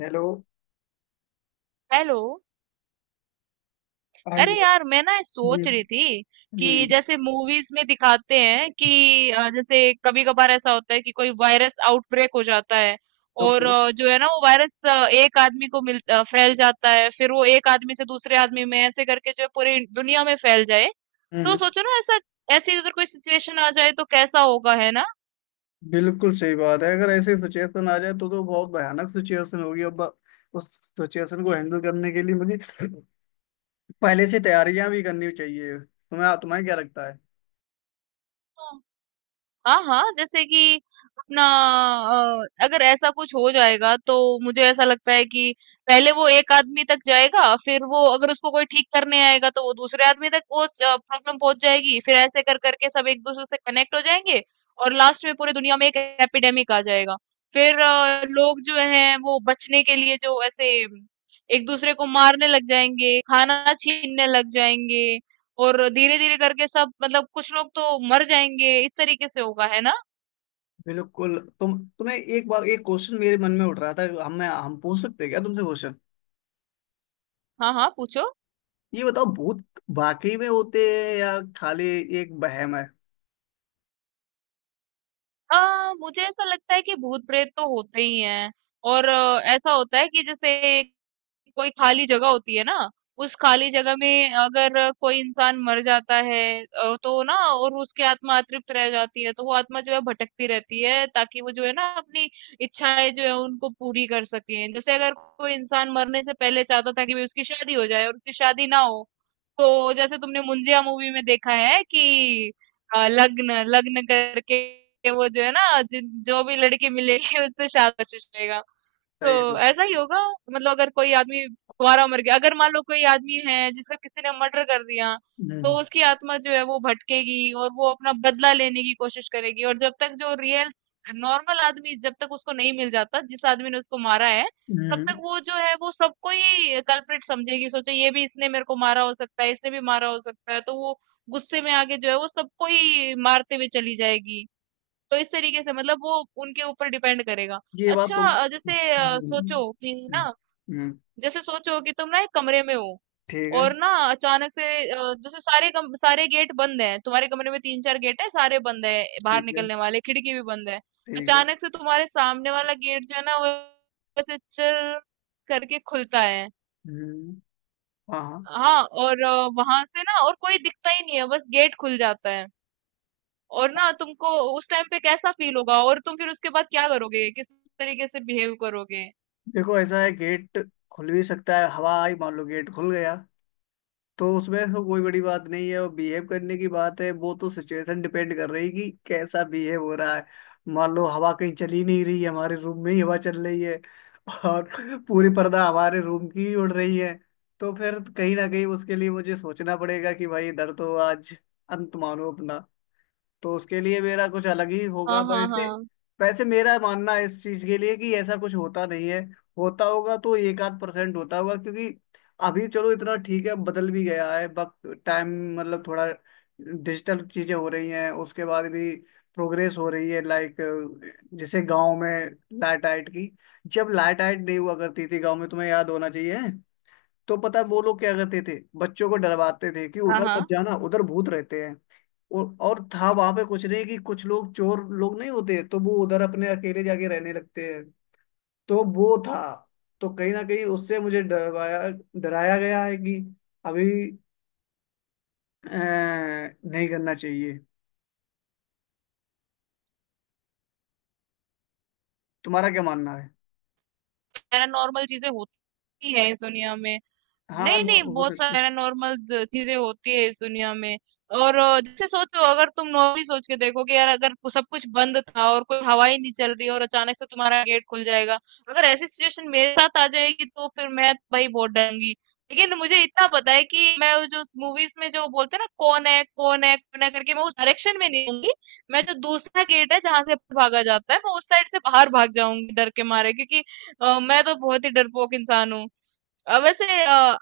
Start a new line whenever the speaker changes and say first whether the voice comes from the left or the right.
left: Hello.
right: Hello. अरे
left: hello.
right: यार मैं ना
left: हम्म।
right: सोच रही थी कि
left: हम्म।
right: जैसे मूवीज में दिखाते हैं कि जैसे कभी कभार ऐसा होता है कि कोई वायरस आउटब्रेक हो जाता है। और
left: ओके।
right: जो है ना वो वायरस एक आदमी को फैल जाता है फिर वो एक आदमी से दूसरे आदमी में ऐसे करके जो है पूरी दुनिया में फैल जाए। तो
left: हम्म।
right: सोचो ना ऐसा ऐसी अगर कोई सिचुएशन आ जाए तो कैसा होगा, है ना।
left: बिल्कुल सही बात है। अगर ऐसी सिचुएशन आ जाए तो बहुत भयानक सिचुएशन होगी। अब उस सिचुएशन को हैंडल करने के लिए मुझे पहले से तैयारियां भी करनी चाहिए। तुम्हें तुम्हें क्या लगता है?
right: हाँ, हाँ, जैसे कि अपना अगर ऐसा कुछ हो जाएगा तो मुझे ऐसा लगता है कि पहले वो एक आदमी तक जाएगा, फिर वो अगर उसको कोई ठीक करने आएगा तो वो दूसरे आदमी तक वो प्रॉब्लम पहुंच जाएगी, फिर ऐसे कर करके सब एक दूसरे से कनेक्ट हो जाएंगे। और लास्ट में पूरी दुनिया में एक एपिडेमिक आ जाएगा। फिर लोग जो हैं वो बचने के लिए जो ऐसे एक दूसरे को मारने लग जाएंगे, खाना छीनने लग जाएंगे। और धीरे-धीरे करके सब मतलब कुछ लोग तो मर जाएँगे, इस तरीके से होगा, है ना?
left: बिल्कुल। तुम्हें एक बार एक क्वेश्चन मेरे मन में उठ रहा था। हम पूछ सकते हैं क्या तुमसे क्वेश्चन?
right: हाँ, हाँ, पूछो।
left: ये बताओ, भूत वाकई में होते हैं या खाली एक वहम है?
right: मुझे ऐसा लगता है कि भूत-प्रेत तो होते ही हैं। और ऐसा होता है कि जैसे कोई खाली जगह होती है ना, उस खाली जगह में अगर कोई इंसान मर जाता है, तो ना, और उसकी आत्मा अतृप्त रह जाती है, तो वो आत्मा जो है भटकती रहती है ताकि वो जो है ना अपनी इच्छाएँ जो है उनको पूरी कर सकें। जैसे अगर कोई इंसान मरने से पहले चाहता था कि भई उसकी शादी हो जाए और उसकी शादी ना हो, तो जैसे तुमने मुंजिया मूवी में देखा है कि लग्न लग्न करके वो जो है ना जिन जो भी लड़की मिलेगी उससे शादी का कोशिश करेगा।
left: सही
right: तो
left: है।
right: ऐसा ही होगा। मतलब अगर कोई आदमी कुंवारा मर गया, अगर मान लो कोई आदमी है जिसका किसी ने मर्डर कर दिया, तो
left: हम्म।
right: उसकी आत्मा जो है वो भटकेगी और वो अपना बदला लेने की कोशिश करेगी। और जब तक जो रियल नॉर्मल आदमी, जब तक उसको नहीं मिल जाता जिस आदमी ने उसको मारा है, तब तक
left: हम्म।
right: वो जो है वो सबको ही कल्प्रिट समझेगी। सोचे ये भी इसने मेरे को मारा हो सकता है, इसने भी मारा हो सकता है, तो वो गुस्से में आके जो है वो सबको ही मारते हुए चली जाएगी। तो इस तरीके से मतलब वो उनके ऊपर डिपेंड करेगा।
left: ये बात
right: अच्छा
left: तुम।
right: जैसे
left: हम्म।
right: सोचो कि
left: हम्म।
right: ना,
left: हम्म।
right: जैसे सोचो कि तुम ना एक कमरे में हो,
left: ठीक है।
right: और ना अचानक से जैसे सारे गेट बंद हैं, तुम्हारे कमरे में तीन चार गेट है, सारे बंद है, बाहर
left: ठीक है।
right: निकलने वाले खिड़की भी बंद है।
left: ठीक है।
right: अचानक से तुम्हारे सामने वाला गेट जो है ना वो ऐसे चर करके खुलता है।
left: हम्म। हाँ, हाँ।
right: हाँ और वहां से ना और कोई दिखता ही नहीं है, बस गेट खुल जाता है। और ना तुमको उस टाइम पे कैसा फील होगा और तुम फिर उसके बाद क्या करोगे, किस तरीके से बिहेव करोगे।
left: देखो, ऐसा है, गेट खुल भी सकता है। हवा आई, मान लो गेट खुल गया, तो उसमें तो कोई बड़ी बात नहीं है। और बिहेव करने की बात है, वो तो सिचुएशन डिपेंड कर रही कि कैसा बिहेव हो रहा है। मान लो हवा कहीं चली नहीं रही है, हमारे रूम में ही हवा चल रही है और पूरी पर्दा हमारे रूम की ही उड़ रही है। तो फिर कहीं ना कहीं उसके लिए मुझे सोचना पड़ेगा कि भाई इधर तो आज अंत मानो अपना। तो उसके लिए मेरा कुछ अलग ही होगा,
right: हाँ
left: पर
right: हाँ
left: ऐसे।
right: हाँ।
left: वैसे मेरा मानना है इस चीज के लिए कि ऐसा कुछ होता नहीं है। होता होगा तो एक आध परसेंट होता होगा, क्योंकि अभी चलो इतना ठीक है, बदल भी गया है वक्त, टाइम। मतलब थोड़ा डिजिटल चीजें हो रही हैं। उसके बाद भी प्रोग्रेस हो रही है, लाइक। जैसे गांव में लाइट आइट की, जब लाइट आइट नहीं हुआ करती थी गांव में, तुम्हें याद होना चाहिए। तो पता है वो लोग क्या करते थे? बच्चों को डरवाते थे कि
right: हाँ।
left: उधर
right: हाँ।
left: मत जाना, उधर भूत रहते हैं। और था वहां पे कुछ नहीं, कि कुछ लोग चोर लोग नहीं होते तो वो उधर अपने अकेले जाके रहने लगते हैं। तो वो था। तो कहीं ना कहीं उससे मुझे डरवाया, डराया गया है कि अभी अ, नहीं करना चाहिए। तुम्हारा क्या मानना है?
right: पैरानॉर्मल चीजें होती है इस दुनिया में।
left: हाँ,
right: नहीं, नहीं,
left: हो
right: बहुत सारी
left: सकती।
right: पैरानॉर्मल द चीज़ें होती है इस दुनिया में। और जैसे सोचो अगर तुम नॉर्मली सोच के देखो कि यार अगर सब कुछ बंद था और कोई हवा ही नहीं चल रही और अचानक से तुम्हारा गेट खुल जाएगा, अगर ऐसी सिचुएशन मेरे साथ आ जाएगी तो फिर मैं तो भाई बहुत डरूंगी। लेकिन मुझे इतना पता है कि मैं वो जो मूवीज में जो बोलते हैं ना कौन है कौन है कौन है करके, मैं उस डायरेक्शन में नहीं जाऊंगी। मैं जो दूसरा गेट है जहां से भागा जाता है, मैं उस साइड से बाहर भाग जाऊंगी डर के मारे, क्योंकि मैं तो बहुत ही डरपोक इंसान हूँ। अ, वैसे अ,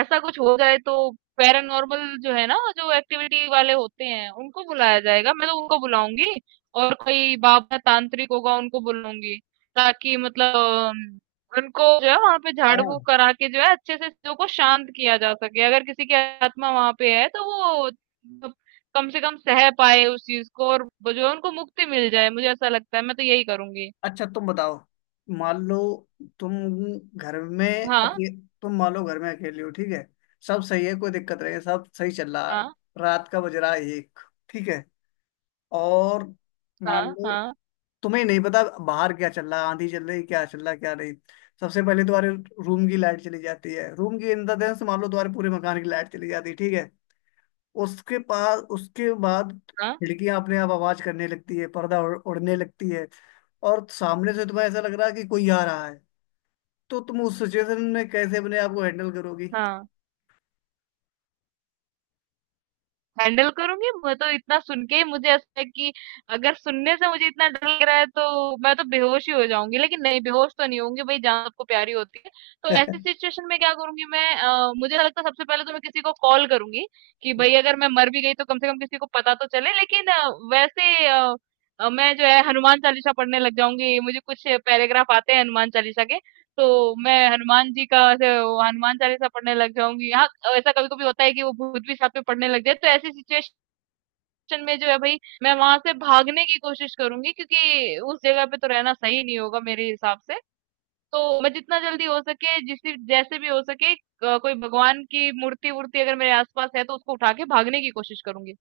right: ऐसा कुछ हो जाए तो पैरानॉर्मल जो है ना जो एक्टिविटी वाले होते हैं उनको बुलाया जाएगा, मैं तो उनको बुलाऊंगी। और कोई बाबा तांत्रिक होगा उनको बुलाऊंगी, ताकि उनको जो है वहां पे झाड़
left: हाँ।
right: फूक करा के जो है अच्छे से चीजों को शांत किया जा सके। अगर किसी की आत्मा वहां पे है तो वो मतलब कम से कम सह पाए उस चीज को और वो जो है उनको मुक्ति मिल जाए। मुझे ऐसा लगता है, मैं तो यही करूंगी।
left: अच्छा, तुम बताओ। मान लो तुम घर में
right: हाँ
left: तुम मान लो घर में अकेले हो, ठीक है। सब सही है, कोई दिक्कत नहीं है, सब सही चल रहा है।
right: हाँ
left: रात का बज रहा है 1, ठीक है। और मान
right: हाँ।
left: लो
right: हाँ
left: तुम्हें नहीं पता बाहर क्या चल रहा है, आंधी चल रही, क्या चल रहा क्या नहीं। सबसे पहले तुम्हारे रूम की लाइट चली जाती है, रूम की, इन द सेंस मान लो तुम्हारे पूरे मकान की लाइट चली जाती है, ठीक है। उसके पास उसके बाद
right: हाँ।
left: खिड़कियां अपने आप आवाज करने लगती है, पर्दा उड़ने लगती है। और सामने से तुम्हें ऐसा लग रहा है कि कोई आ रहा है। तो तुम उस सिचुएशन में कैसे अपने आप को हैंडल करोगी?
right: हाँ, हैंडल करूंगी। मैं तो इतना सुन के ही मुझे ऐसा है कि अगर सुनने से मुझे इतना डर लग रहा है तो मैं तो बेहोश ही हो जाऊंगी। लेकिन नहीं, बेहोश तो नहीं होंगी, भाई जान सबको प्यारी होती है। तो ऐसी सिचुएशन में क्या करूंगी मैं, मुझे लगता है सबसे पहले तो मैं किसी को कॉल करूंगी कि भाई अगर मैं मर भी गई तो कम से कम किसी को पता तो चले। लेकिन वैसे अ, मैं जो है हनुमान चालीसा पढ़ने लग जाऊंगी। मुझे कुछ पैराग्राफ आते हैं हनुमान चालीसा के, तो मैं हनुमान जी का ऐसे वो हनुमान चालीसा पढ़ने लग जाऊंगी। हाँ ऐसा कभी कभी होता है कि वो भूत भी साथ में पढ़ने लग जाए। तो ऐसी सिचुएशन में जो है भाई मैं वहां से भागने की कोशिश करूंगी, क्योंकि उस जगह पे तो रहना सही नहीं होगा मेरे हिसाब से। तो मैं जितना जल्दी हो सके, जिस जैसे भी हो सके कोई भगवान की मूर्ति वूर्ति अगर मेरे आसपास है तो उसको उठा के भागने की कोशिश करूंगी।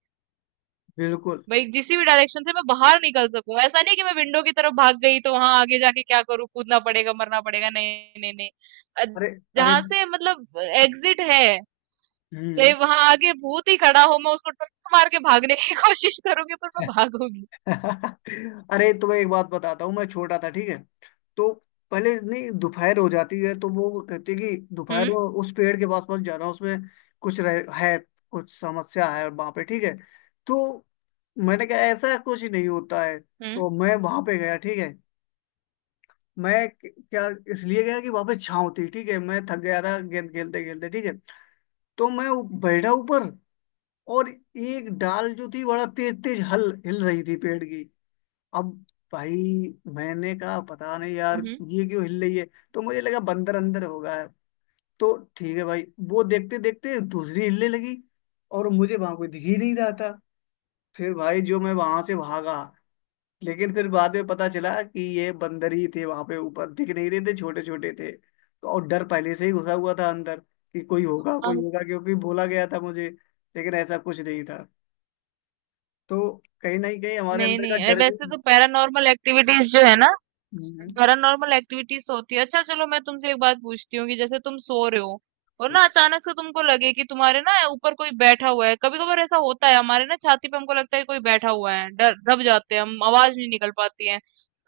left: बिल्कुल।
right: भाई किसी भी डायरेक्शन से मैं बाहर निकल सकूं, ऐसा नहीं कि मैं विंडो की तरफ भाग गई तो वहां आगे जाके क्या करूं, कूदना पड़ेगा मरना पड़ेगा, नहीं नहीं नहीं। अ,
left: अरे। अरे।
right: जहां से मतलब एग्जिट है, तो
left: हम्म।
right: वहां आगे भूत ही खड़ा हो मैं उसको टक्कर मार के भागने की कोशिश करूंगी, पर मैं भागूंगी।
left: अरे, तुम्हें एक बात बताता हूँ, मैं छोटा था, ठीक है। तो पहले नहीं, दोपहर हो जाती है तो वो कहती है कि दोपहर
right: हम्म।
left: को उस पेड़ के पास पास जा रहा हूँ उसमें कुछ है कुछ समस्या है वहां पे, ठीक है। तो मैंने कहा ऐसा कुछ नहीं होता है,
right: हम्म।
left: तो मैं वहां पे गया, ठीक है। मैं क्या, इसलिए गया कि वहां पे छाँव थी, ठीक है। मैं थक गया था गेंद खेलते खेलते, ठीक है। तो मैं बैठा ऊपर। और एक डाल जो थी बड़ा तेज तेज हल हिल रही थी पेड़ की। अब भाई, मैंने कहा पता नहीं यार
right: हम्म।
left: ये क्यों हिल रही है? तो मुझे लगा बंदर अंदर होगा। तो ठीक है भाई, वो देखते देखते दूसरी हिलने लगी और मुझे वहां कोई दिख ही नहीं रहा था। फिर भाई जो मैं वहां से भागा। लेकिन फिर बाद में पता चला कि ये बंदर ही थे, वहां पे ऊपर दिख नहीं रहे थे, छोटे छोटे थे तो। और डर पहले से ही घुसा हुआ था अंदर कि कोई होगा
right: हाँ।
left: कोई होगा, क्योंकि बोला गया था मुझे। लेकिन ऐसा कुछ नहीं था। तो कहीं ना कहीं हमारे
right: नहीं
left: अंदर का
right: नहीं,
left: डर भी।
right: वैसे तो
left: हम्म।
right: पैरानॉर्मल एक्टिविटीज होती है। अच्छा चलो मैं तुमसे एक बात पूछती हूँ कि जैसे तुम सो रहे हो और
left: हम्म।
right: ना अचानक से तुमको लगे कि तुम्हारे ना ऊपर कोई बैठा हुआ है। कभी कभार ऐसा होता है हमारे ना छाती पे हमको लगता है कि कोई बैठा हुआ है, डर दब जाते हैं हम, आवाज नहीं निकल पाती है।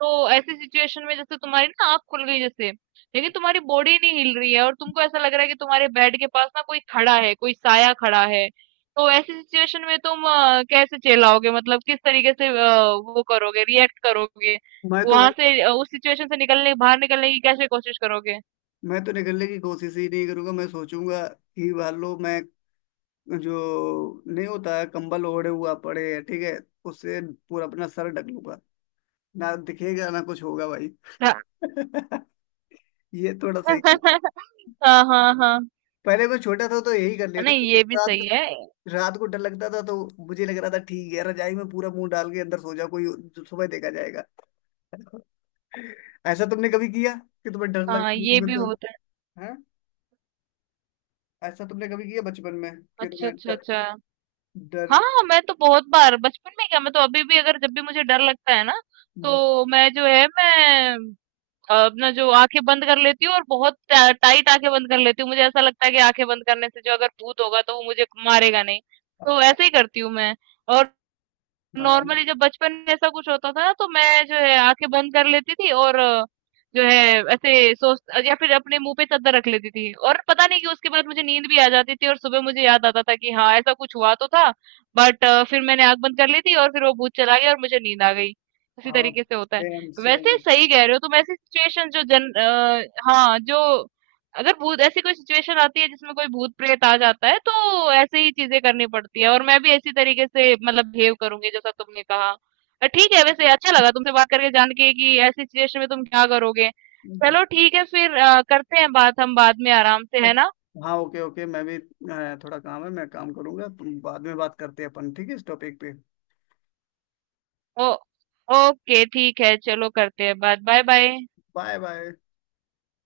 right: तो ऐसी सिचुएशन में जैसे तुम्हारी ना आंख खुल गई जैसे, लेकिन तुम्हारी बॉडी नहीं हिल रही है और तुमको ऐसा लग रहा है कि तुम्हारे बेड के पास ना कोई खड़ा है, कोई साया खड़ा है। तो ऐसी सिचुएशन में तुम कैसे चिल्लाओगे, मतलब किस तरीके से वो करोगे, रिएक्ट करोगे,
left: मैं तो भाई,
right: वहाँ से उस सिचुएशन से निकलने, बाहर निकलने की कैसे कोशिश करोगे?
left: मैं तो निकलने की कोशिश ही नहीं करूंगा। मैं सोचूंगा कि वालो मैं जो नहीं होता है, कंबल ओढ़े हुआ पड़े है, ठीक है। उससे पूरा अपना सर ढक लूंगा, ना दिखेगा ना कुछ होगा भाई।
right: हाँ।
left: ये थोड़ा सही है।
right: हाँ, हाँ। हाँ।
left: पहले मैं छोटा था तो यही कर लेता
right: नहीं
left: था कुछ
right: ये भी
left: रात
right: सही
left: को।
right: है।
left: रात को डर लगता था तो मुझे लग रहा था ठीक है रजाई में पूरा मुंह डाल के अंदर सो जा, कोई जो सुबह देखा जाएगा। ऐसा तुमने कभी किया कि तुम्हें डर लग?
right: हाँ, ये
left: मैं
right: भी
left: तो।
right: होता है।
left: हाँ। ऐसा तुमने कभी किया बचपन में कि
right: अच्छा,
left: तुम्हें
right: अच्छा,
left: डर?
right: अच्छा।
left: डर?
right: हाँ, मैं तो बहुत बार बचपन में क्या मैं तो अभी भी अगर जब भी मुझे डर लगता है ना,
left: हम्म।
right: तो मैं अपना जो आँखें बंद कर लेती हूँ, और बहुत टा टाइट आँखें बंद कर लेती हूँ। मुझे ऐसा लगता है कि आँखें बंद करने से जो अगर भूत होगा तो वो मुझे मारेगा नहीं। तो ऐसे ही करती हूँ मैं। और
left: हाँ,
right: नॉर्मली जब बचपन में ऐसा कुछ होता था ना तो मैं जो है आँखें बंद कर लेती थी और अ, जो है ऐसे सोच या फिर अपने मुँह पे चद्दर रख लेती थी, और पता नहीं कि उसके बाद मुझे नींद भी आ जाती थी और सुबह मुझे याद आता था कि हाँ ऐसा कुछ हुआ तो था, बट फिर मैंने आँख बंद कर ली थी और फिर वो भूत चला गया और मुझे नींद आ गई। इसी
left: हाँ।
right: तरीके से होता है।
left: सेम
right: वैसे
left: सेम।
right: सही कह रहे हो तुम। ऐसी सिचुएशन जो जन अ, हाँ, जो अगर भूत ऐसी कोई सिचुएशन आती है जिसमें कोई भूत प्रेत आ जाता है तो ऐसे ही चीजें करनी पड़ती है, और मैं भी इसी तरीके से मतलब बिहेव करूंगी जैसा तुमने कहा। ठीक है, वैसे अच्छा लगा तुमसे बात करके जान के कि ऐसी सिचुएशन में तुम क्या करोगे। चलो ठीक है फिर करते हैं बात हम बाद में आराम से, है ना।
left: हाँ, ओके ओके। मैं भी थोड़ा काम है, मैं काम करूंगा। तुम बाद में बात करते हैं अपन, ठीक है, इस टॉपिक पे।
right: ओ ओके ठीक है, चलो करते हैं बात, बाय बाय।
left: Bye bye.